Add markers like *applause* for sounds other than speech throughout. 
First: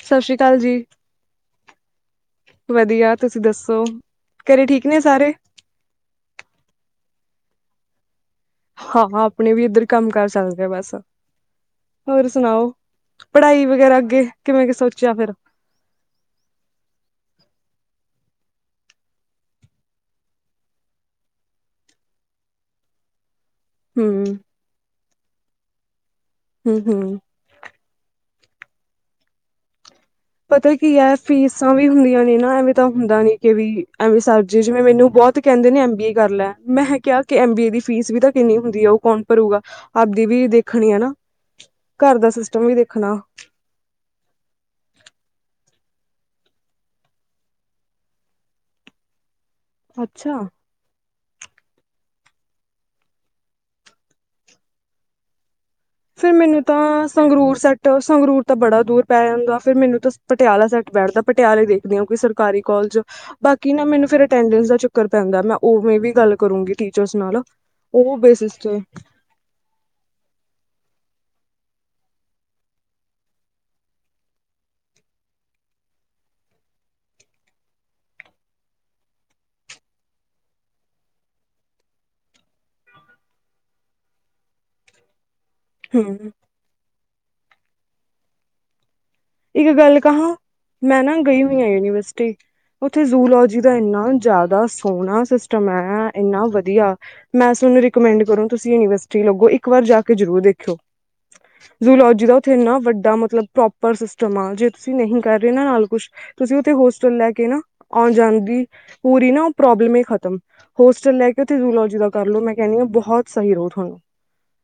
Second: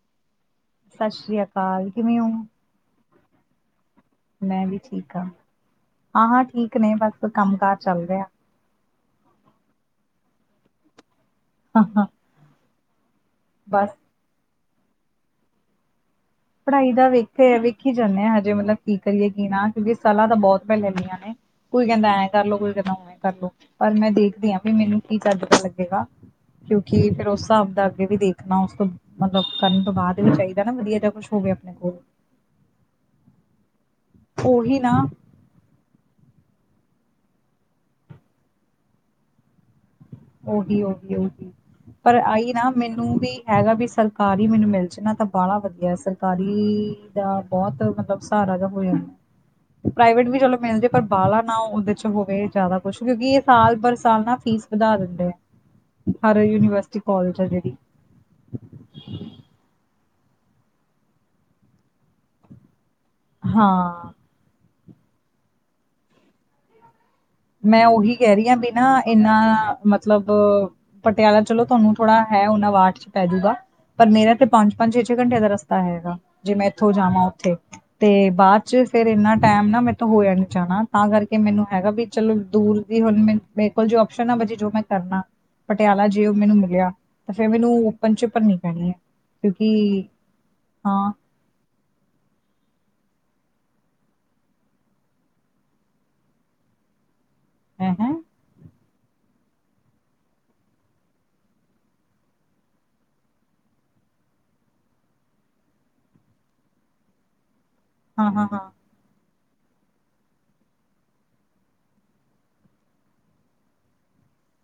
ਸਤਿ ਸ੍ਰੀ ਅਕਾਲ ਜੀ ਸਤਿ ਸ੍ਰੀ ਅਕਾਲ ਕਿਵੇਂ ਹੋ? ਵਧੀਆ ਤੁਸੀਂ ਦੱਸੋ। ਘਰੇ ਮੈਂ ਵੀ ਨੇ ਠੀਕ ਹਾਂ ਸਾਰੇ ਹਾਂ ਹਾਂ ਠੀਕ ਨੇ ਬਸ ਕੰਮ ਕਾਰਜ ਚੱਲ ਰਿਹਾ। ਹਾਂ ਆਪਣੇ ਵੀ ਇੱਧਰ ਕੰਮ ਕਾਰ ਚੱਲ ਰਿਹਾ ਬਸ ਹਾਂ ਹਾਂ ਹੋਰ ਸੁਣਾਓ? ਪੜ੍ਹਾਈ ਬਸ ਵਗੈਰਾ ਅੱਗੇ ਕਿਵੇਂ ਕਿ ਸੋਚਿਆ ਫਿਰ? ਪੜ੍ਹਾਈ ਦਾ ਵੇਖ ਵੇਖੀ ਜਾਂਦੇ ਹਾਂ ਹਜੇ ਮਤਲਬ ਕੀ ਕਰੀਏ ਕੀ ਨਾ ਕਰੀਏ ਸਾਲਹਾਂ ਤਾਂ ਬਹੁਤ ਪਹਿਲੇ ਲਈਈਆਂ ਨੇ। ਕੋਈ ਕਹਿੰਦਾ ਐਂ ਕਰਲ ਲੋ ਕੋਈ ਕਹਿੰਦਾ ਉਵੇਂ ਕਰ ਲਓ। ਪਰ ਮੈਂ ਹਮ ਦੇਖਦੀ ਹਾਂ ਵੀ ਮੈਨੂੰ ਕੀ ਚੱਜ ਦਾ ਲੱਗੇਗਾ ਹਮ ਕਿਉਂਕਿ ਹਮ ਫੇਰ ਉਸ ਹਿਸਾਬ ਦਾ ਅੱਗੇ ਵੀ ਦੇਖ। ਣਾ ਉਸ ਤੋਂ ਮਤਲਬ ਕਰਨ ਤੋਂ ਬਾਅਦ ਵੀ ਚਾਹੀਦਾ ਨਾ ਵਧੀਆ ਜਿਹਾ ਕੁਛ, ਹੋਵੇ ਸੱਸਾਂ ਆਪਣੇ ਵੀ ਕੋਲ ਹੁੰਦੀਆਂ ਨੇ ਨਾ ਐਵੇਂ ਤਾਂ ਹੁੰਦਾ ਨੀ ਕਿ ਵੀ ਐਵੇ ਸਰ ਜ ਉਹੀ ਜਿਵੇਂ ਨਾ ਮੈਨੂੰ ਬਹੁਤ ਕਹਿੰਦੇ ਨੇ ਐਮ ਬੀ ਏ ਕਰ ਲੈ। ਮੈਂ ਕਿਹਾ ਕਿਹਾ ਕਿ ਐਮ ਬੀ ਏ ਦੀ ਫੀਸ ਵੀ ਤਾਂ ਕਿੰਨੀ ਹੁੰਦੀ ਆ ਉਹ ਕੌਣ ਭਰੂਗਾ। ਆਪਦੀ ਵੀ ਓਹੀ ਦੇਖਣੀ ਹੈ ਨਾ ਓਹੀ ਓਹੀ ਪਰ ਘਰ ਦਾ ਆਈ ਸਿਸਟਮ ਨਾ ਵੀ ਦੇਖਣਾ ਮੈਨੂੰ ਵੀ ਹੈਗਾ ਵੀ ਸਰਕਾਰ ਹੀ ਮੈਨੂੰ ਮਿਲਦੀ ਚਨਾਂ ਤਾਂ ਬਾਹਾ ਵਧੀਆ ਸਰਕਾਰੀ ਦਾ ਬਹੁਤ ਮਤਲਬ ਸਹਾਰਾ ਦਾ ਹੋ ਜਾਂਦਾ ਪ੍ਰਾਈਵੇਟ ਵੀ ਅੱਛਾ ਚਲੋ ਮਿਲਦੇ ਪਰ ਬਾਹਲਾ ਨਾ ਉਹਦੇ ਚ ਹੋਵੇ ਜ਼ਿਆਦਾ ਕੁਛ ਕਿਉਂਕਿ ਇਹ ਸਾਲ ਪਰ ਸਾਲ ਨਾ ਫੀਸ ਵਧਾ ਦਿੰਦੇ ਆ। ਫਿਰ ਹਰ ਮੈਨੂੰ ਯੂਨੀਵਰਸਿਟੀ ਤਾਂ ਕਾਲਜ ਆ ਸੰਗਰੂਰ ਜਿਹੜੀ ਸੈੱਟ ਸੰਗਰੂਰ ਤਾਂ ਬੜਾ ਦੂਰ ਪੈ ਜਾਂਦਾ ਫਿਰ ਮੈਨੂੰ ਤਾਂ ਪਟਿਆਲਾ ਸੈਟ ਬੈਠਦਾ ਪਟਿਆਲੇ ਦੇਖਦੇ ਆ ਕੋਈ ਸਰਕਾਰੀ ਕੋਲਜ ਬਾਕੀ ਨਾ ਹਾਂ ਮੈਨੂੰ ਫਿਰ ਅਟੈਂਡਸ ਦਾ ਚੱਕਰ ਪੈਂਦਾ ਮੈਂ ਉਵੇਂ ਵੀ ਗੱਲ ਕਰੂੰਗੀ ਠੀਕ ਮੈਂ ਉਹੀ ਕਹਿ ਰਹੀ ਹਾਂ ਬਿਨਾਂ ਇੰਨਾ ਮਤਲਬ ਪਟਿਆਲਾ ਚਲੋ ਤੁਹਾਨੂੰ ਥੋੜਾ ਹੈ ਉਹਨਾਂ ਵਾਟ ਚ ਪੈਜੂਗਾ। ਪਰ ਮੇਰਾ ਤੇ ਪੰਜ ਪੰਜ ਛੇ ਛੇ ਘੰਟੇ ਦਾ ਰਸਤਾ ਹੈਗਾ ਜੇ ਮੈਂ ਇੱਥੋਂ ਜਾਵਾਂ ਉੱਥੇ ਤੇ ਬਾਅਦ 'ਚ, ਫੇਰ ਇਨਾਂ ਟਾਈਮ ਨਾ ਮੇਰੇ ਤੋਂ ਹੋਇਆ ਨੀ ਜਾਣਾ ਤਾਂ ਕਰਕੇ ਮੈਨੂੰ ਹੈਗਾ ਵੀ, ਚਲੋ ਦੂਰ ਦੀ ਹੁਣ ਮੈਂ ਮੇਰੇ ਕੋਲ ਜੋ ਓਪਸ਼ਨ ਆ ਜੋ ਮੈਂ ਕਰਨਾ। ਪਟਿਆਲਾ ਹਮ ਜੇ ਉਹ ਮੈਨੂੰ ਮਿਲਿਆ ਤੇ ਫੇਰ ਮੈਨੂੰ ਓਪਨ 'ਚ ਭਰਨੀ ਪੈਣੀ ਹੈ। ਇੱਕ ਗੱਲ ਕਿਉਂਕਿ ਕਹਾਂ, ਹਾਂ ਮੈਂ ਨਾ ਗਈ ਹੋਈ ਹਾਂ ਯੂਨੀਵਰਸਿਟੀ ਉੱਥੇ ਯੂਲੋਜੀ ਦਾ ਇੰਨਾ ਜ਼ਿਆਦਾ ਸੋਹਣਾ ਸਿਸਟਮ ਹੈ ਇੰਨਾ ਵਧੀਆ। ਮੈਂ ਸੋਨੂੰ ਹੈ ਹੈ ਰੁਕਮੈਡ ਕਰੋ, ਤੁਸੀ ਯੂਨੀਰਸਿਟੀ ਲਗੋ ਇੱਕ ਵਾਰ ਜਾ ਕੇ ਜਰੂਰ ਦੇਖੇਊ। ਯੂਲੋਜੀ ਦਾ ਉੱਥੇ ਇੰਨਾ ਵੱਡਾ ਮਤਲਬ ਪ੍ਰੋਪਰ ਸਿਸਟਮ ਆ ਜੇ ਤੁਸੀਂ ਨਹੀਂ ਕਰ ਰਹੇ ਨਾ ਨਾਲ ਕੁਛ ਤੁਸੀਂ ਉੱਥੇ ਹੋਸਟਲ ਲੈ ਕੇ ਨਾ। ਆ ਹਾਂ ਹਾਂ ਜਾਂਦੀ ਹਾਂ ਪੂਰੀ ਨਾ। ਪ੍ਰੋਬਲਮ ਹੀ ਖਤਮ ਹੋਸਟਲ ਲੈ ਕੇ ਉੱਥੇ ਯੂਲੋਜੀ ਦਾ ਕਰਲੋ ਮੈਂ ਕਹਿੰਦੀ ਹਾਂ ਬਹੁਤ ਸਹੀ ਰਹੁ ਤੁਹਾਨੂੰ।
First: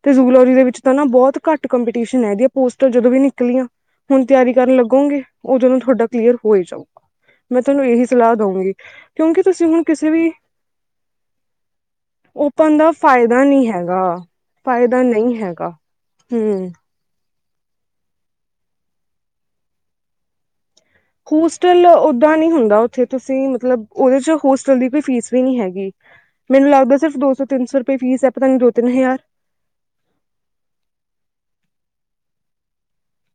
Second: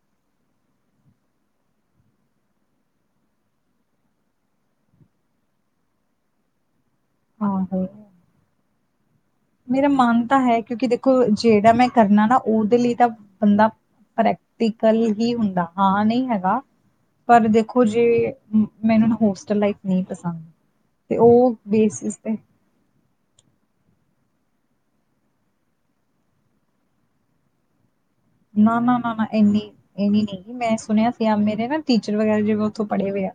ਤੇ ਯੂਲੋਜੀ ਦੇ ਵਿਚ ਤਾਂ ਨਾ ਬਹੁਤ ਘੱਟ ਕੰਪੀਟੀਸ਼ਨ ਆ ਇਹਦੀਆਂ ਪੋਸਟਾਂ ਜਦੋ ਵੀ ਨਿਕਲੀਆਂ। ਹੁਣ ਤਿਆਰੀ ਕਰਨ ਲੱਗੋਂਗੇ, ਉਹਦੋਂ ਨੂੰ ਤੁਹਾਡਾ ਕਲੀਅਰ ਹੋ ਹੀ ਜਾਊਗਾ, ਮੈਂ ਤੁਹਾਨੂੰ ਆਹੋ ਇਹੀ ਸਲਾਹ ਦਊਂਗੀ। ਕਿਉਂਕਿ ਤੁਸੀਂ ਹੁਣ ਮੇਰਾ ਕਿਸੇ ਮਨ ਵੀ ਤਾਂ ਹੈ, ਕਿਉਂਕਿ ਦੇਖੋ ਜਿਹੜਾ ਮੈਂ ਕਰਨਾ ਨਾ ਓਪਨ ਉਹਦੇ ਦਾ ਲਈ ਤਾਂ ਫਾਇਦਾ ਬੰਦਾ, ਨਹੀਂ ਹੈਗਾ ਪ੍ਰੈਕਟੀਕਲ ਫਾਇਦਾ ਵੀ ਨਹੀਂ ਹੁੰਦਾ ਹੈਗਾ ਹਾਂ ਨਹੀਂ ਹੈਗਾ। ਹਮ ਪਰ ਦੇਖੋ ਜੇ ਮੈਨੂੰ ਹੋਸਟਲ ਲਾਈਫ ਨਹੀਂ ਪਸੰਦ। ਤੇ ਉਹ ਹੋਸਟਲ ਬੇਸਿਸ ਤੇ ਓਦਾਂ ਨੀ ਹੁੰਦਾ ਉੱਥੇ ਤੁਸੀਂ ਮਤਲਬ, ਉਹਦੇ 'ਚ ਹੋਸਟਲ ਦੀ ਕੋਈ ਫੀਸ ਵੀ ਨਹੀਂ ਹੈਗੀ, ਮੈਨੂੰ ਲੱਗਦਾ ਸਿਰਫ ਦੋ ਸੌ ਤਿੰਨ ਸੌ ਰੁਪਏ ਫੀਸ ਹੈ ਪਤਾ ਨੀ ਦੋ ਨਾ ਤਿੰਨ ਨਾ ਨਾ ਹਜ਼ਾਰ ਨਾ ਇੰਨੀ ਇੰਨੀ ਨੀ ਮੈਂ ਸੁਣਿਆ ਸੀ ਮੇਰੇ ਨਾ, ਟੀਚਰ ਵਗੈਰਾ ਜਿਵੇਂ ਉੱਥੋਂ ਪੜ੍ਹੇ ਹੋਏ ਆ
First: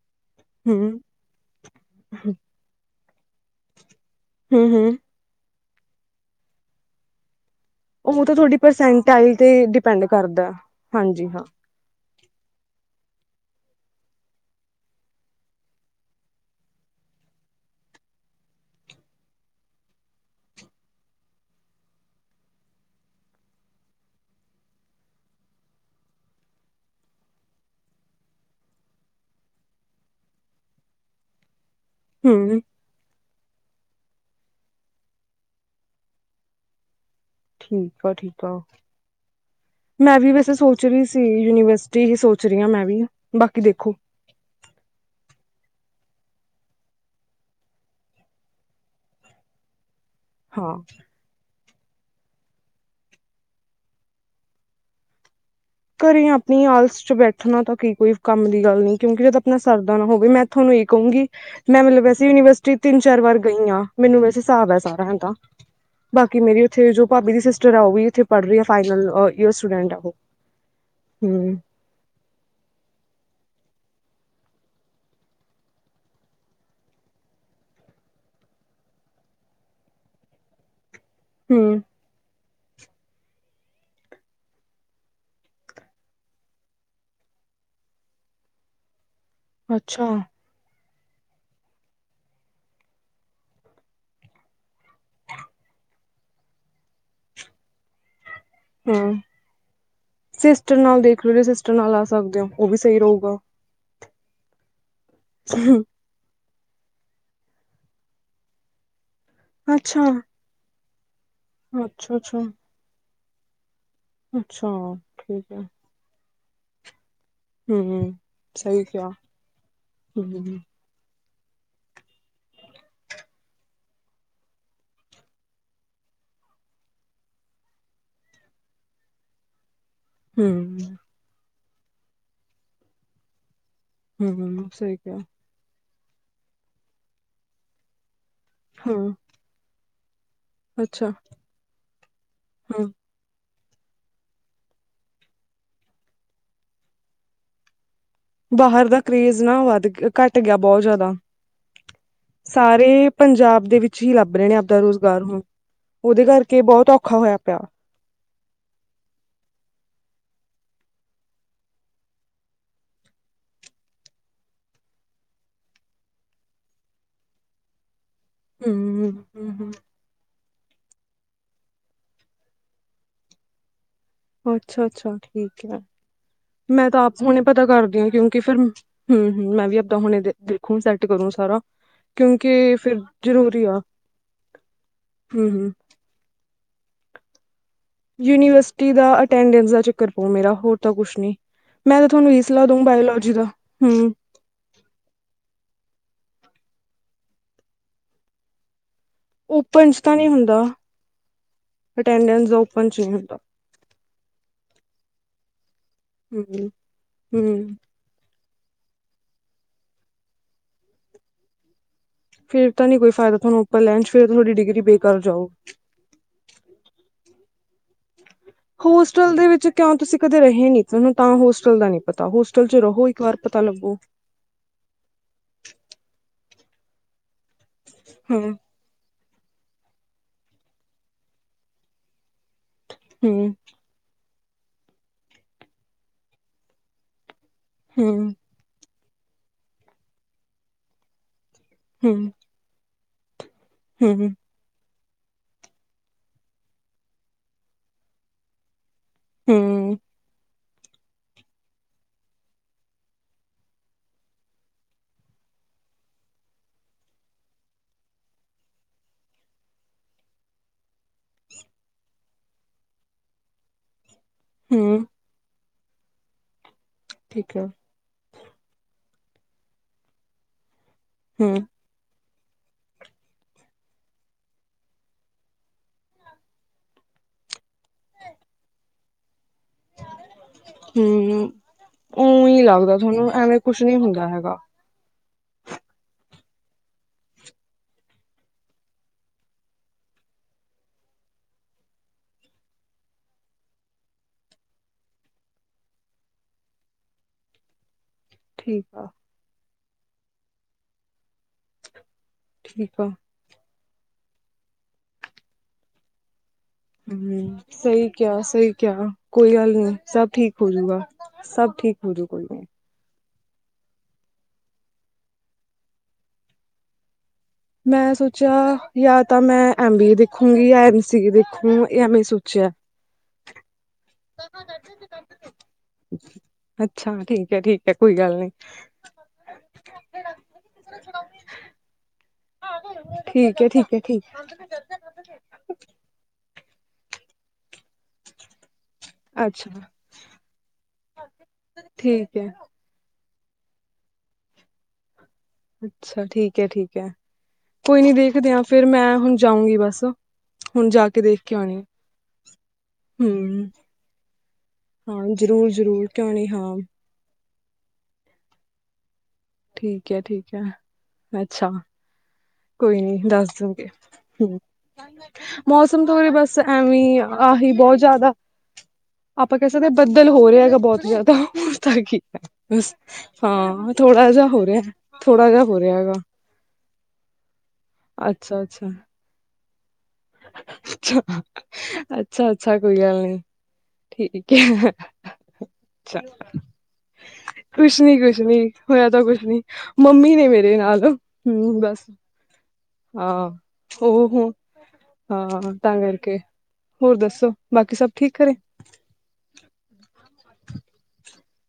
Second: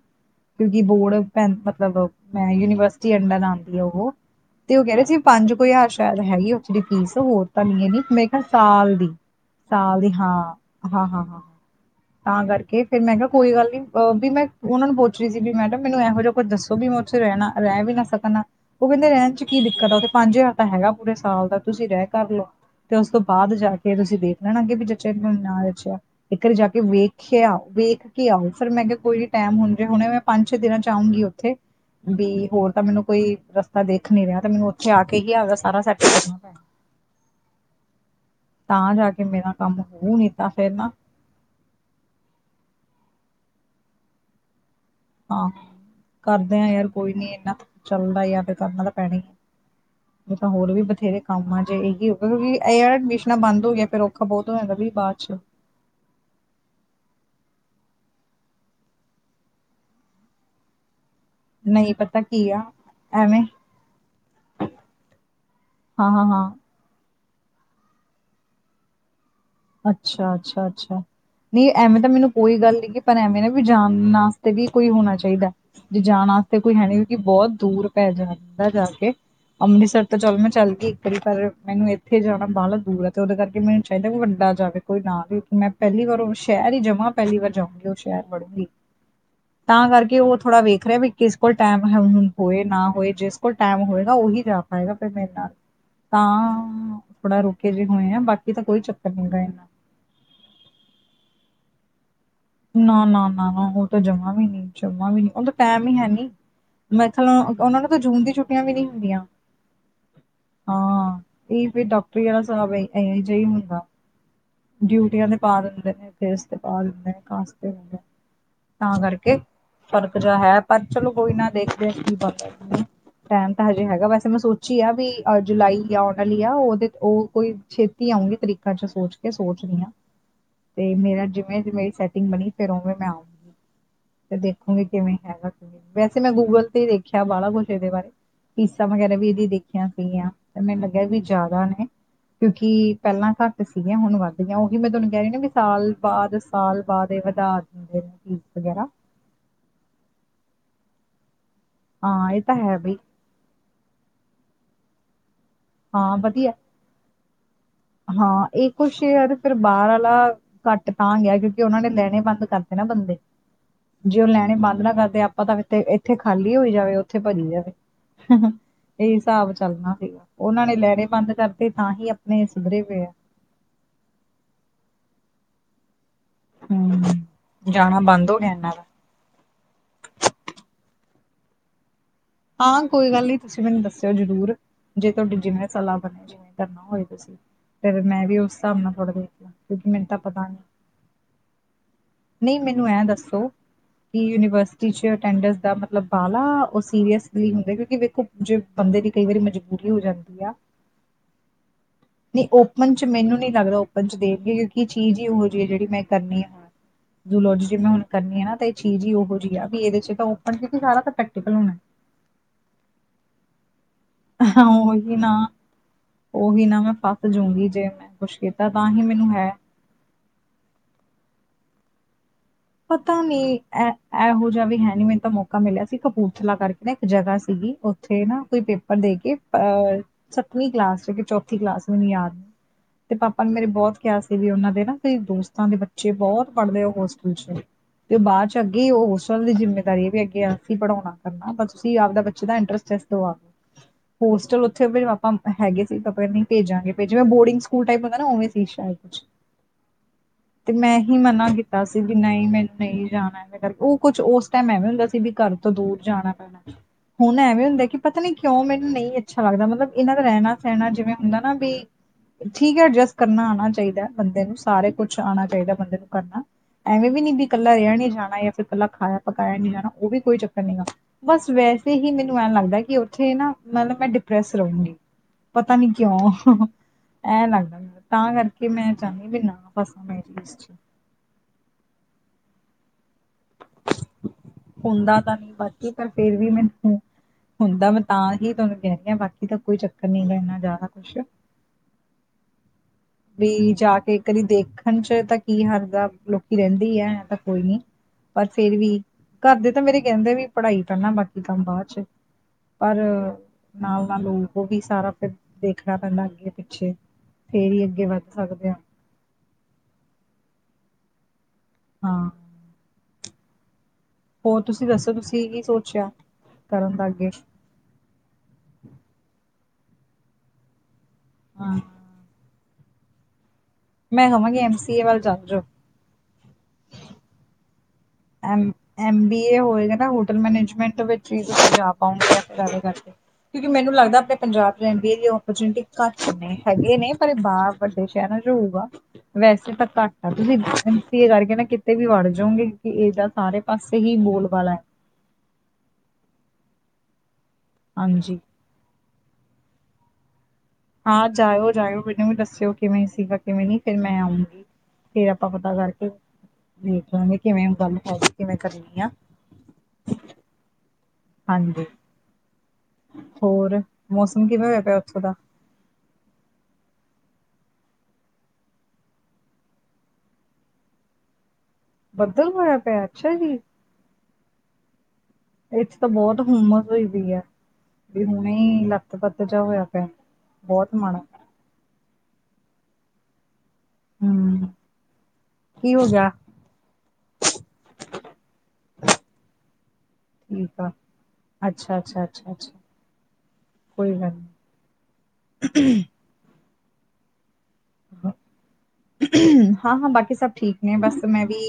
ਹੂੰ ਕਿਉਂਕਿ ਬੋਰਡ ਪ ਮਤਲਬ ਮੈਂ ਯੂਨੀਵਰਸਿਟੀ ਜਿ ਅੰਡਰ ਆਉਂਦੀ ਹੈ ਉਹ, ਹੂੰ ਤੇ ਉਹ ਕਹਿ ਹੂੰ ਰਹੇ ਸੀ ਪੰਜ ਕੁ ਹਜ਼ਾਰ ਸ਼ਾਇਦ ਹੈਗੀ ਆ ਉੱਥੇ ਦੀ ਫੀਸ ਹੋਰ ਤਾਂ ਨਹੀਂ ਐਨੀ ਉਹ ਮੈਂ ਤਾਂ ਕਿਹਾ ਤੁਹਾਡੀ ਸਾਲ ਦੀ ਪਰਸੈਂਟਾਈਲ ਤੇ ਸਾਲ ਡਿਪੈਂਡ ਦੀ ਹਾਂ ਕਰਦਾ ਹਾਂ ਹਾਂ ਹਾਂਜੀ ਹਾਂ। ਤਾਂ ਕਰਕੇ ਫੇਰ ਮੈਂ ਕਿਹਾ ਕੋਈ ਗੱਲ ਨੀ ਅਹ ਵੀ ਮੈਂ ਉਹਨਾਂ ਨੂੰ ਪੁੱਛ ਰਹੀ ਸੀ, ਵੀ ਮੈਡਮ ਮੈਨੂੰ ਇਹੋ ਜਿਹਾ ਕੁੱਝ ਦੱਸੋ ਵੀ ਮੈਂ ਉੱਥੇ ਰਹਿਣਾ ਰਹਿ ਵੀ ਨਾ ਸਕਣਾ ਉਹ ਕਹਿੰਦੇ ਰਹਿਣ 'ਚ ਕੀ ਦਿੱਕਤ ਆ ਉੱਥੇ ਪੰਜ ਹਜ਼ਾਰ ਤਾਂ ਹੈਗਾ ਪੂਰੇ ਸਾਲ ਦਾ ਤੁਸੀਂ ਇਹ ਕਰ ਲਓ ਤੇ ਉਸ ਤੋਂ ਬਾਅਦ ਜਾ ਕੇ ਤੁਸੀਂ ਦੇਖ ਲੈਣਾ ਅੱਗੇ ਵੀ ਜਚਿਆ ਮੈਨੂੰ ਨਾ ਜਚਿਆ ਤੇ ਘਰੇ ਜਾ ਕੇ। ਕਿ ਵੇਖਿਆ ਆਓ ਵੇਖ ਕੇ ਆਓ, ਫਿਰ ਮੈਂ ਕਿਹਾ ਕੋਈ ਟਾਈਮ ਹੁਣ ਜੇ ਹੁਣੇ ਮੈਂ ਪੰਜ ਛੇ ਦਿਨਾਂ 'ਚ ਆਊਂਗੀ ਉੱਥੇ। ਵੀ ਹੂੰ ਹੋਰ ਤਾਂ ਮੈਨੂੰ ਕੋਈ ਰਸਤਾ ਤਾ ਦੇਖ ਨੀ ਰਿਹਾ ਤੇ ਮੈਨੂੰ ਉੱਥੇ ਆ ਕੇ ਹੀ ਆਪਦਾ ਸਾਰਾ ਸੈਟ ਕਰਨਾ ਪੈਣਾ ਠੀਕ ਆ ਠੀਕ ਆ ਤਾਂ ਜਾ ਕੇ ਮੇਰਾ ਕੰਮ ਹੋਊ ਮੈਂ ਨੀ ਵੀ ਤਾਂ ਵੈਸੇ ਫਿਰ ਸੋਚ ਨਾ ਰਹੀ ਸੀ, ਯੂਨੀਵਰਸਿਟੀ, ਯੂਨੀਵਰਸਿਟੀ ਹੀ ਸੋਚ ਰਹੀ ਹਾਂ, ਮੈਂ ਵੀ ਬਾਕੀ ਦੇਖੋ। ਆਹ। ਕਰਦੇ ਹਾਂ ਯਾਰ ਕੋਈ ਨੀ ਇਨਾਂ ਚੱਲਦਾ ਆ ਫੇਰ ਕਰਨਾ ਤਾਂ ਪੈਣਾ ਹੀ ਹੈ। ਨਹੀਂ ਤਾਂ ਹੋਰ ਹਾਂ ਵੀ ਬਥੇਰੇ ਕੰਮ ਜੇ ਇਹ। ਕਿਉਂਕਿ ਇਹ ਐਡਮਿਸ਼ਨਾਂ ਬੰਦ ਹੋ ਗਿਆ, ਫਿਰ ਔਖਾ ਬਹੁਤ ਹੋ ਜਾਂਦਾ ਵੀ ਬਾਅਦ 'ਚ। ਘਰੇ ਆਪਣੀ ਆਲਸ ਚ ਬੈਠਣਾ ਤਾਂ ਕੀ ਕੋਈ ਕੰਮ ਦੀ ਗੱਲ ਨਹੀਂ ਕਿਉਂਕਿ ਜਦੋਂ ਆਪਣਾ ਸਰਦਾ ਨਾ ਹੋਵੇ ਮੈਂ ਤੁਹਾਨੂੰ ਇਹ ਕਹੂੰਗੀ। ਮੈਂ ਨਹੀਂ ਮਤਲਬ ਪਤਾ ਵੈਸੇ ਕੀ ਆ ਯੂਨੀਵਰਸਿਟੀ ਤਿੰਨ ਚਾਰ ਵਾਰ ਐਵੇਂ ਗਈ ਆ, ਮੈਨੂੰ ਵੈਸੇ ਹਿਸਾਬ ਸਾਰਾ ਆਏ ਤਾ। ਹਾਂ ਹਾਂ ਬਾਕੀ ਹਾਂ ਮੇਰੀ ਉੱਥੇ ਜੋ ਭਾਬੀ ਦੀ ਸਿਸਟਰ ਆ ਉਹ ਵੀ ਇਥੇ ਪੜ੍ਹ ਰਹੀ ਆ ਫਾਈਨਲਰ ਅਹ ਈਅਰ ਦੀ ਸਟੂਡੈਂਟ ਆ ਉਹ। ਅੱਛਾ, ਅੱਛਾ, ਅੱਛਾ ਹੂੰ ਨਹੀਂ ਐਵੇਂ ਤਾਂ ਮੈਨੂੰ ਕੋਈ ਗੱਲ ਨੀ ਪਰ ਐਵੇਂ ਨਾ ਵੀ। ਜਾਣ ਵਾਸਤੇ ਵੀ ਕੋਈ ਹੋਣਾ ਚਾਹੀਦਾ ਜੇ ਜਾਣ ਵਾਸਤੇ ਕੋਈ ਹੈ ਨਹੀਂ ਕਿਉਕਿ ਬਹੁਤ ਦੂਰ ਪੈ ਜਾਂਦਾ ਹੈ। ਥੋੜਾ ਜਾ ਕੇ ਅੰਮ੍ਰਿਤਸਰ ਤਾਂ ਚਲ ਮੈਂ ਚੱਲ ਗਈ। ਤੇ ਪਰ ਹੂੰ ਮੈਨੂੰ ਇੱਥੇ ਜਾਣਾ ਬਾਹਲਾ ਦੂਰ ਆ ਤੇ ਉਹਦੇ ਕਰਕੇ ਮੈਨੂੰ ਚਾਹੀਦਾ ਬੰਦਾ ਜਾਵੇ ਕੋਈ ਨਾ ਵੀ ਮੈਂ ਪਹਿਲੀ ਵਾਰ ਉਹ ਸ਼ਹਿਰ ਹੀ ਜਮਾਂ ਪਹਿਲੀ ਵਾਰ ਜਾਊਂਗੀ ਉਹ ਸ਼ਹਿਰ ਵੜੂਗੀ। ਤਾਂ ਅੱਛਾ ਕਰਕੇ ਉਹ ਥੋੜ੍ਹਾ ਵੇਖ ਰਿਹਾ ਵੀ ਕਿਸ ਕੋਲ ਟਾਈਮ ਹੋਏ ਨਾ ਹੋਏ ਜਿਸ ਕੋਲ ਟਾਈਮ ਹੋਏਗਾ। ਉਹੀ ਜਾ ਪਾਏਗਾ ਫੇਰ ਮੇਰੇ ਨਾਲ। ਤਾਂ ਥੋੜਾ ਰੁਕੇ ਜਿਹੇ ਹੋਏ ਆ ਬਾਕੀ ਤਾਂ ਕੋਈ? ਚੱਕਰ ਹੂੰ ਨੀ ਗਾ ਇੰਨਾ। ਸਿਸਟਰ ਨਾਲ ਦੇਖ ਲੋ ਜੇ ਸਿਸਟਰ ਨਾਲ। ਆ ਸਕਦੇ ਹੋ ਉਹ ਵੀ ਸਹੀ ਨਾ ਨਾ ਰਹੂੰਗਾ। ਨਾ ਨਾ ਉਹ ਤਾਂ ਜਮਾਂ ਵੀ ਨਹੀਂ ਜਮਾਂ ਵੀ ਨਹੀਂ ਉਹਦਾ ਟਾਈਮ ਹੀ ਹੈ ਨਹੀ। ਮੈਥਲ ਉਹਨਾ ਨੂੰ ਤਾਂ ਜੂਨ ਦੀ ਛੁੱਟੀਆਂ ਵੀ ਨਹੀਂ ਹੁੰਦੀਆਂ ਹੈ। ਅੱਛਾ ਹਾਂ ਇ ਫੇਰ ਅੱਛਾ ਡਾਕਟਰੀ ਅੱਛਾ ਵਾਲਾ ਇਹੋ ਜਿਹੀ ਹੁੰਦਾ। ਅੱਛਾ ਡਿਊਟੀਆਂ ਤੇ ਠੀਕ ਪਾ ਹੈ ਦਿੰਦੇ ਨੇ, ਕੇਸ ਤੇ ਪਾ ਦਿੰਦੇ ਨੇ, ਹੂੰ ਸਹੀ ਤਾਂ ਕਿਹਾ ਕਰਕੇ ਫ਼ਰਕ ਹੂੰ ਜ ਹੈ ਪਰ ਚਲੋ- ਕੋਈ ਨਾ ਦੇਖਦੇ ਕੀ ਬਣਦਾ ਟਾਈਮ ਤਾਂ ਹਜੇ ਹੈਗਾ ਵੈਸੇ ਮੈਂ ਸੋਚੀ ਆ ਵੀ ਅ ਜੁਲਾਈ ਆ ਆਉਣ ਵਾਲੀ ਆ ਉਹਦੇ ਉਹ ਕੋਈ ਛੇਤੀ- ਤਰੀਕ ਚ ਸੋਚ ਕੇ ਸੋਚਦੀ ਹਾਂ। ਹਮ ਤੇ ਮੇਰਾ ਜਿਵੇਂ ਮੇਰੀ ਸੈਟਿੰਗ ਬਣੀ ਫੇਰ ਉਵੇਂ ਮੈਂ ਆਊਂਗੀ ਤੇ ਹੂੰ ਦੇਖੋਗੀ ਸਹੀ ਕਿਵੇਂ ਕਿਹਾ ਹੈਗਾ। ਵੈਸੇ ਮੈਂ ਗੂਗਲ ਤੇ ਦੇਖਿਆ ਬਾਹਾ ਕੁਛ ਇਹਦੇ ਬਾਰੇ ਫੀਸਾਂ ਹਾਂ ਵਗੈਰਾ ਵੀ ਇਹਦੀ ਦੇਖੀਆਂ ਸੀਗੀਆਂ। ਤੇ ਮੈਨੂੰ ਲੱਗਿਆ ਅੱਛਾ ਵੀ ਜ਼ਿਆਦਾ ਨੇ ਕਿਉਂਕਿ ਹੂੰ ਪਹਿਲਾਂ ਤਾ- ਹੁਣ ਵੱਧ ਗਈਆਂ ਉਹੀ ਮੈਂ ਤੁਹਾਨੂੰ ਕਹਿ ਰਹੀ ਵੀ ਸਾਲ ਬਾਅਦ ਸਾਲ ਬਾਅਦ ਇਹ ਵਧਾ ਦਿੰਦੇ ਨੇ- ਫੀਸ ਵਗੈਰਾ ਬਾਹਰ ਦਾ ਕਰੇਜ਼ ਨਾ ਵੱਧ ਘੱਟ ਗਿਆ ਬਹੁਤ ਜ਼ਿਆਦਾ। ਹਾਂ ਇਹ ਤਾਂ ਹੈ ਬਈ ਸਾਰੇ ਪੰਜਾਬ ਦੇ ਵਿੱਚ- ਹੀ ਲੱਭ ਰਹੇ ਨੇ ਆਪਦਾ ਰੁਜ਼ਗਾਰ ਹੁਣ ਹਾਂ ਉਹਦੇ ਵਧੀਆ ਕਰਕੇ ਬਹੁਤ ਔਖਾ ਹੋਇਆ ਪਿਆ। ਹਾਂ ਇਹ ਕੁਛ ਯਾਰ ਫਿਰ ਬਾਹਰ ਆ ਘੱਟ ਤਾਂ ਗਿਆ ਕਿਉਂਕਿ ਉਹਨਾਂ ਨੇ ਲੈਣੇ ਬੰਦ ਕਰਤੇ ਨਾ ਬੰਦੇ। ਜੇ ਉਹ ਲੈਣੇ ਬੰਦ ਨਾ ਕਰਦੇ ਆਪਾਂ ਤਾਂ ਇੱਥੇ ਖਾਲੀ ਹੋਈ ਜਾਵੇ ਉੱਥੇ ਭੱਜੀ ਜਾਵੇ। ਹੂੰ ਇਹੀ ਹਿਸਾਬ ਹੂੰ ਚੱਲਣਾ ਸੀਗਾ ਉਹਨਾਂ ਨੇ ਲਹਿਰੇ ਬੰਦ ਕਰਦੇ ਤਾਂ ਹੀ ਆਪਣੇ- ਸਧਰੇ ਪਏ ਆ। ਅੱਛਾ-ਅੱਛਾ ਠੀਕ ਹੈ। ਮੈਂ ਹੂੰ ਤਾਂ ਆਪ ਹੁਣੇ ਪਤਾ ਕਰਦੀ ਜਾਣਾ ਹਾਂ ਬੰਦ ਹੋ ਕਿਉਂਕਿ ਗਿਆ ਫਿਰ ਹਮ ਇਹਨਾਂ ਦਾ ਹਮ ਮੈਂ ਵੀ ਆਪਾਂ ਹੁਣੇ ਦੇਖੂੰ ਸੈਟ। ਕਰੂੰ ਸਾਰਾ। ਕਿਉਂਕਿ ਹਾਂ ਫਿਰ ਕੋਈ ਗੱਲ ਨੀ ਤੁਸੀਂ ਜ਼ਰੂਰੀ ਆ ਮੈਨੂੰ ਦੱਸਿਓ ਜਰੂਰ ਜੇ ਤੁਹਾਡੀ ਜਿਵੇਂ ਹੂੰ-ਹੂੰ ਸਲਾਹ ਬਣੇ ਜਿਵੇਂ ਕਰਨਾ ਹੋਏ ਤੁਸੀਂ- ਫਿਰ ਮੈਂ ਵੀ ਉਸ ਹਿਸਾਬ ਯੂਨੀਵਰਸਿਟੀ ਨਾਲ ਥੋੜ੍ਹਾ ਦਾ ਦੇਖ ਲਾਂ ਅਟੈਂਡੈਂਸ ਦਾ ਕਿਉਂਕਿ ਮੈਨੂੰ ਚੱਕਰ ਤਾਂ ਪਊ ਪਤਾ ਮੇਰਾ ਨੀ। ਹੋਰ ਤਾਂ ਕੁਛ ਨੀ ਮੈਂ ਤਾਂ ਤੁਹਾਨੂੰ ਇਹੀ ਨਹੀਂ ਸਲਾਹ ਦਊ ਮੈਨੂੰ ਐ ਬਾਇਓਲੋਜੀ ਦਾ ਦੱਸੋ ਹੂੰ ਕਿ ਯੂਨੀਵਰਸਿਟੀ ਚ ਅਟੇਂਦੇਂਸ ਦਾ ਮਤਲਬ - ਉਹ ਸੀਰੀਅਸ ਹੁੰਦੇ ਕਿਉਂਕਿ ਵੇਖੋ ਜੇ- ਬੰਦੇ ਦੀ ਕਈ ਵਾਰੀ ਮਜਬੂਰੀ ਓਪਨ ਹੋ ਚ ਤਾਂ ਨੀ ਜਾਂਦੀ ਆ। ਹੁੰਦਾ ਨਹੀਂ ਅਟੈਂਡੈਂਸ ਦਾ ਓਪਨ ਚ ਨੀ ਹੁੰਦਾ ਮੈਨੂੰ ਨਹੀਂ ਲੱਗਦਾ ਓਪਨ ਚ ਦੇਖ। ਕਿਉਂਕਿ ਚੀਜ਼ ਹੀ ਇਹੋ ਜਿਹੀ ਹੈ, ਜਿਹੜੀ ਮੈਂ ਆ ਹੁਣ ਹੂੰ-ਹੂੰ ਜੂਲੋਜੀ ਮੈਂ ਹੁਣ ਕਰਨੀ ਆ ਨਾ। ਚੀਜ਼ ਹੀ ਉਹੋ ਜਿਹੀ ਆ ਵੀ ਇਹਦੇ ਚ ਤਾਂ ਓਪਨ ਸੀ ਸਾਰਾ ਤਾਂ ਪ੍ਰੈਕਟੀਕਲ ਹੋਣਾ। ਫੇਰ ਤਾਂ ਨਹੀਂ ਕੋਈ ਫਾਇਦਾ ਤੁਹਾਨੂੰ ਉੱਪਰ ਲੈਣ ਚ ਫਿਰ ਤੁਹਾਡੀ ਡਿਗਰੀ ਉਹੀ ਬੇਕਾਰ ਨਾ ਜਾਊ। ਉਹੀ ਨਾ ਮੈਂ ਫਸ ਜਾਊਗੀ ਜੇ ਮੈਂ- ਕੁਛ ਕੀਤਾ ਤਾਂ ਹੀ ਮੈਨੂੰ ਹੋਸਟਲ ਦੇ ਹੈ। ਵਿੱਚ ਕਿਉਂ ਤੁਸੀਂ ਕਦੇ ਰਹੇ ਨੀ ਤਾਂ ਹੋਸਟਲ ਦਾ ਨੀ ਪਤਾ ਹੋਸਟ- ਪਤਾ ਨੀ ਇਹ ਇਹੋ ਜਿਹਾ ਵੀ ਹੈ ਨੀ ਮੈਨੂੰ ਤਾਂ ਮੌਕਾ ਮਿਲਿਆ ਸੀ ਕਪੂਰਥਲਾ ਕਰਕੇ ਨਾ ਇੱਕ ਜਗ੍ਹਾ- ਸੀਗੀ ਉੱਥੇ ਨਾ ਕੋਈ ਪੇਪਰ ਦੇ ਕੇ- ਅਹ ਸੱਤਵੀਂ ਕਲਾਸ ਚ ਕਿ ਚੌਥੀ ਕਲਾਸ ਮੈਨੂੰ ਯਾਦ ਤੇ ਪਾਪਾ ਹੂੰ-ਹੂੰ ਨੇ ਮੇਰੇ ਬਹੁਤ ਕਿਹਾ- ਵੀ ਉਹਨਾਂ ਦੇ ਨਾਈ ਦੋਸਤਾਂ ਦੇ ਬੱਚੇ ਬਹੁਤ ਪੜ੍ਹਦੇ ਆ ਹੋਸਟਲ ਚ ਤੇ ਉਹ ਬਾਅਦ ਚ ਅੱਗੇ ਉਹ- ਦੀ ਜਿੰਮੇਦਾਰੀ ਹੈ ਵੀ ਅੱਗੇ ਅਸੀਂ ਪੜਾਉਣਾ ਕਰਨਾ ਤਾਂ ਤੁਸੀਂ ਆਪਦਾ ਬੱਚੇ ਦਾ ਇੰਟਰਸਟ- ਹੂੰ-ਹੂੰ-ਹੂੰ-ਹੂੰ-ਹੂੰ ਹੋਸਟਲ ਉੱਥੇ । ਆਪਾਂ ਹੈਗੇ ਸੀ ਤਾਂ ਆਪਾਂ ਭੇਜਾਂਗੇੇੇ ਬੋਰਡਿੰਗ ਸਕੂਲ ਟਾਈਪ ਹੁੰਦਾ ਨਾ ਉਵੇ ਸੀ ਸ਼ਾਇਦ ਕੁਝ। ਹਮ। ਤੇ ਮੈਂ ਹੀ ਮਨਾ ਕੀਤਾ ਸੀ। ਵੀ ਨਹੀਂ ਮੈਨੂੰ ਨਹੀਂ ਜਾਣਾ ਮ ਉਹ ਕੁਝ ਉਸ ਟਾਈਮ ਐਵੇਂ ਹੁੰਦਾ ਸੀ ਕਿ ਘਰ ਤੋਂ ਦੂਰ ਜਾਣਾ ਪੈਣਾ। ਹੁਣ ਐਵੇਂ ਹੁੰਦਾ ਕਿ ਪਤਾ ਨੀ ਕਿਉਂ ਮੈਨੂੰ ਨਹੀਂ ਅੱਛਾ ਲੱਗਦਾ। ਮਤਲਬ ਇਹਨਾਂ ਦਾ ਰਹਿਣਾ ਸਹਿਣਾ ਜਿਵੇਂ ਹੁੰਦਾ ਨਾ ਵੀ । ਠੀਕ ਹੈ । ਐਡਜਸਟ ਕਰਨਾ ਆਉਣਾ ਚਾਹੀਦਾ। ਬੰਦੇ ਨੂੰ ਸਾਰੇ ਕੁੱਝ ਆਉਣਾ ਚਾਹੀਦਾ । ਬੰਦੇ ਨੂੰ ਕਰਨਾ ਐਵੇਂ ਵੀ ਨੀ ਵੀ ਠੀਕ ਆ ਇਕੱਲਾ ਰਿਹਾ ਨੀ ਜਾਣਾ। ਇਕੱਲਾ ਖਾਇਆ ਪਕਾਇਆ ਨਹੀਂ ਜਾਣਾ। ਉਹ ਵੀ ਕੋਈ ਚੱਕਰ ਨਹੀਂ ਹੈਗਾ। ਬਸ ਹੂੰ-ਹੂੰ ਵੈਸੇ ਹੀ ਮੈਨੂੰ । ਮੈਨੂੰ ਐ ਲੱਗਦਾ ਕਿ ਉੱਥੇ ਨਾ ਮਤਲਬ ਮੈਂ ਡਿਪਰੈਸ ਰਹੂੰਗੀ । ਪਤਾ ਨੀ ਕਿਉਂ ਐ ਲੱਗਦਾ ਤਾਂ ਕਰਕੇ ਮੈਂ ਚਾਹੁੰਦੀ ਵੀ ਨਾ। *inaudible* ਉ ਹੀ ਲੱਗਦਾ ਤੁਹਾਨੂੰ ਐਵੇਂ ਕੁਝ ਨਹੀ ਹੁੰਦਾ ਹੈਗਾ । ਪਤਾਂ ਨੀ ਬਾਕੀ ਪਰ ਫੇਰ ਵੀ ਮੈਨੂੰ । ਹੁੰਦਾ । ਮੈਂ ਤਾਂ ਹੀ ਤੁਹਾਨੂੰ ਕਹਿਣੀ ਹਾਂ ਬਾਕੀ ਤਾਂ ਕੋਈ ਚੱਕਰ ਨਹੀ ਲੈਨਾ ਜ਼ਿਆਦਾ ਕੁਝ। *inaudible* ਵੀ ਜਾ ਕੇ ਕਦੀ ਦੇਖਣ ਚ ਤਾਂ ਕੀ ਹਰਜ਼ ਐ। ਲੋਕੀ ਰਹਿੰਦੇ ਹੀ ਹੈ ਐ ਤਾਂ ਕੋਈ ਨੀ । ਪਰ ਫੇਰ ਠੀਕ ਵੀ ਆ ਘਰ ਦੇ ਤਾਂ ਮੇਰੇ ਕਹਿੰਦੇ ਵੀ ਪੜ੍ਹਾਈ ਕਰਨਾ ਬਾਕੀ ਕੰਮ ਬਾਅਦ ਚ । ਪਰ ਠੀਕ ਆ ਨਾਲ ਨਾਲ ਉਹ ਵੀ ਸਾਰਾ ਫਿਰ ਦੇਖਣਾ ਪੈਂਦਾ ਅੱਗੇ । ਹਮ ਸਹੀ ਕਿਹਾ ਸਹੀ ਹਾਂ ਕਿਹਾ ਕੋਈ ਗੱਲ ਨਹੀਂ ਸਭ ਠੀਕ ਹੋਜੂਗਾ । ਸਭ ਠੀਕ ਹੋਜੂ ਹਾਂ ਕੋਈ ਨੀ । ਹੋਰ ਤੁਸੀਂ ਦੱਸੋ ਤੁਸੀਂ ਕੀ ਸੋਚਿਆ ਕਰਨ ਦਾ ਅੱਗੇ? ਮੈਂ ਸੋਚਿਆ ਯ ਤਾਂ ਮੈਂ ਐਮ ਬੀ ਏ ਦੇਖੂੰਗੀ ਐਮ ਸੀ ਏ ਹਾਂ, ਦੇਖੂੰਗੀ ਮ । *inaudible* ਮੈਂ ਕਵਾਂਗੀ ਐਮ ਸੀ ਏ ਵੱਲ ਚੱਲ ਜੋ। ਅੱਛਾ ਠੀਕ ਹੈ ਠੀਕ । ਐਮ ਬੀ ਏ ਹੋਏਗਾ ਨਾ ਹੋਟਲ ਮੈਨੇਜਮੈਂਟ ਵਿੱਚ ਹੀ ਤੁਸੀਂ ਜਾ ਪਾਉਗੇ । ਕਰ ਠੀਕ ਕਿਉਂਕਿ ਹੈ ਮੈਨੂੰ ਠੀਕ ਹੈ ਲੱਗਦਾ ਠੀਕ ਆਪਣੇ ਪੰਜਾਬ ਚ ਐਮ ਬੀ ਏ ਦੀ ਉਪਰਚਨਿਟੀ ਘੱਟ ਨੇ । ਹੈਗੇ ਨੇ ਪਰ ਇਹ ਬਾਹਰ ਵੱਡੇ ਸ਼ਹਿਰਾਂ ਚ ਹੋਊਗਾ । ਅੱਛਾ ਵੈਸੇ ਤਾਂ ਘੱਟ ਆ । ਤੁਸੀਂ ਐਮ ਸੀ ਏ ਕਰਕੇ ਨਾ ਕਿਤੇ ਵੀ ਵੜ ਠੀਕ ਹੈ ਜਾਓਗੇ । ਦਾ ਸਾਰੇ ਪਾਸੇ ਹੀ ਬੋਲ ਵਾਲਾ ਹੈ । ਅੱਛਾ ਠੀਕ ਹੈ। ਠੀਕ ਹੈ ਕੋਈ ਨੀ ਹਾਂਜੀ। ਦੇਖਦੇ ਆਂ ਫੇਰ ਮੈਂ ਹੁਣ ਜਾਊਂਗੀ ਬਸ । ਹਾਂ ਜਾਇਓ ਜਾਇਓ । ਮੈਨੂੰ ਵੀ ਦੱਸਿਓ ਕਿਵੇਂ ਸੀਗਾ ਕਿਵੇਂ ਹੂੰ ਨ। ਫਿਰ ਮੈਂ ਆਊਂਗੀ । ਫਿਰ ਹਾਂ ਆਪਾਂ ਜ਼ਰੂਰ ਪਤਾ ਜ਼ਰੂਰ ਕਰਕੇ ਕਿਉਂ ਨਹੀਂ ਹਾਂ ਦੇਖ ਲਾਂਗੇ ਕਿਵੇਂ ਗੱਲ ਕਰ ਕਿਵੇਂ ਕਰਨੀ ਆ । ਠੀਕ ਹੈ । ਠੀਕ ਹੈ। ਅੱਛਾ । ਹਾਂਜੀ ਕੋਈ ਨੀ ਦੱਸ ਹੋਰ ਦਓਗੇ ਹ ਮੌਸਮ ਕਿਵੇਂ ਹੋਇਆ ਪਿਆ ਉੱਥੋਂ ਦਾ? ਮੌਸਮ ਤੋਂ ਉੇਰੇ ਬਸ ਐਵੇਂ ਹੀ ਆ । ਆਹੀ ਬਹੁਤ ਜਿਆਦਾ ਆਪਾਂ ਕਹਿ ਸਕਦੇ ਹਾਂ ਬੱਦਲ ਹੋ ਰਿਹਾ ਹੈਗਾ ਬਹੁਤ ਜਿਆਦਾ । ਤਾਂ ਕੀ ਹੈ ਬੱਦਲ ਹੋਇਆ ਬ ਪਿਆ ਅੱਛਾ ਜੀ ਹਾਂ ਥੋੜਾ ਜਿਹਾ ਹੋ ਰਿਹਾ । ਇੱਥੇ ਤਾਂ ਬਹੁਤ ਹੁੰਮਸ ਹੋਈ ਵੀ । ਵੀ ਅੱਛਾ ਹੁਣੇ ਅੱਛਾ ਲੱਤ ਵੱਤ ਜਿਹਾ ਹੋਇਆ ਪਿਆ । ਅੱਛਾ ਅੱਛਾ ਅੱਛਾ ਕੋਈ ਗੱਲ ਨੀ । ਠੀਕ ਹੂੰ ਹੈ ਕੀ ਹੋ ਅੱਛਾ ਗਿਆ । *unintelligible* ਕੁਝ ਨੀ ਕੁਝ ਨੀ ਹੋਇਆ ਤਾਂ ਕੁਝ ਨੀ ਮੰਮੀ ਨੇ ਮੇਰੇ ਠੀਕ ਆ। ਨਾਲ । ਹਮ ਅੱਛਾ ਬਸ । ਅੱਛਾ ਅੱਛਾ ਅੱਛਾ ਹਾਂ ਕੋਈ ਉਹ ਗੱਲ ਹ ਨੀ। ਹਾਂ ਤਾਂ ਕਰਕੇ ਹੋਰ ਦੱਸੋ । ਹਾਂ ਹਾਂ ਬਾਕੀ ਸਭ । ਠੀਕ ਨੇ ਬਸ ਮੈਂ ਵੀ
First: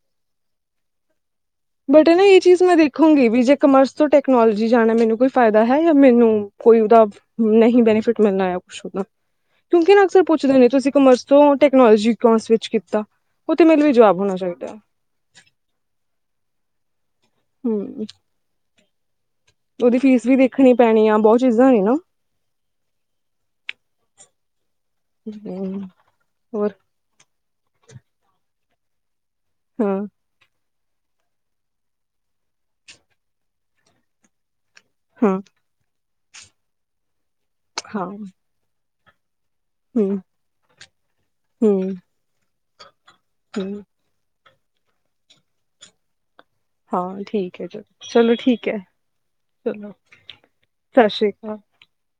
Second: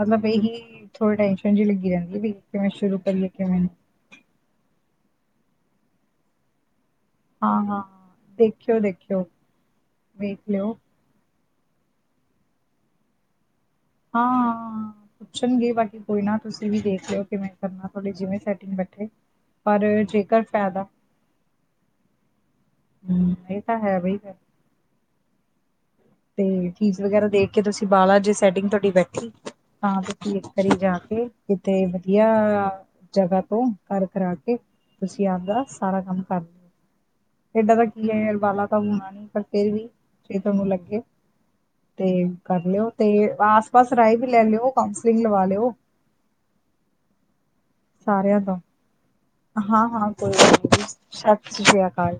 ਮਤਲਬ ਇਹੀ ਥੋੜਾ । ਬਟ ਇਹ ਚੀਜ਼ ਨਾ ਮੈਂ ਦੇਖੂਗੀ ਵੀ ਜੇ ਕਿਵੇਂ ਕਾਮਰਸ ਤੋਂ ਟੈਕਨਾਲੋਜੀ ਜਾਣਾ ਮੈਨੂੰ । ਕੋਈ ਫਾਇਦਾ ਹੈ ਜਾਂ ਮੈਨੂੰ ਕੋਈ ਉਹਦਾ । ਹਾਂ-ਹਾਂ ਨਹੀਂ ਬੈਨੀਫਿਟ ਮਿਲਣਾ ਆ ਕੁੱਝ ਉਹਦਾ ਦੇਖਿਓ-ਦੇਖਿਓ ਕਿਉਂਕਿ ਨਾ ਅਕਸਰ ਵੇਖ ਪੁੱਛਦੇ ਨੇ ਲਿਓ ਤੁਸੀਂ ਕਾਮਰਸ ਤੋਂ? ਟੈਕਨਾਲੋਜੀ ਅਕਾਉਟਸ ਵਿੱਚ ਕੀਤਾ । ਹਾਂ ਪੁੱਛਣਗੇ ਬਾਕੀ ਕੋਈ ਨਾ ਤੁਸੀਂ ਵੀ ਦੇਖ ਲਿਓ ਕਿਵੇਂ ਕਰਨਾ ਹਮ ਤੁਹਾਡੀ ਜਿਵੇਂ ਸੈਟਿੰਗ ਬੈਠੇ ਪਰ ਉਹਦੀ ਫੀਸ ਵੀ ਜੇਕਰ ਦੇਖਣੀ ਫਾਇਦਾ ਪੈਣੀ ਆ ਬਹੁਤ ਚੀਜ਼ਾਂ ਨੇ ਨਾ ਹਮ ਇਹ ਤਾਂ ਹੈ ਬਈ ਹਮ, ਤੇ ਹੋਰ ਫੀਸ ਵਗੈਰਾ ਦੇਖ ਕੇ ਤੁਸੀਂ ਬਾਹਾ ਜੇ ਸੈਟਿੰਗ ਤੁਹਾਡੀ ਬੈਠੀ ਤਾਂ ਹਾਂ ਫੇਰ ਕਰਰੀ ਜਾ ਕੇ ਕਿਤੇ ਵਧੀਆ ਜਗ੍ਹਾ ਤੋਂ ਘ ਕਰਾ ਕੇ ਤੁਸੀਂ ਹਾਂ ਆਪਦਾ ਸਾਰਾ ਕੰਮ ਕਰ ਏਦਾਂ ਦਾ ਕੀ ਹਾਂ ਅੰਬਾਲਾ ਫੇਰ ਵੀ ਹਮ ਫੇ ਤੁਹਾਨੂੰ ਲੱਗੇ ਹਮ ਤੇ ਕਰ ਲਿਓ ਤੇ ਆਸ ਹਮ ਪਾਸ ਰਾਏ ਵੀ ਲੈ ਲਿਓ ਕਾਂਸਲਿੰਗ ਲਵਾ ਲਿਓ ਹਾਂ ਠੀਕ ਹੈ ਚਲ ਚਲੋ ਸਾਰਿਆਂ ਤੋਂ ਠੀਕ ਹੈ ਹਾਂ ਚਲੋ ਹਾਂ ਕੋਈ ਗੱਲ ਨੀ ਜੀ ਸ਼੍ਰੀ ਅਕਾਲ ਸਤਿ ਸ੍ਰੀ ਅਕਾਲ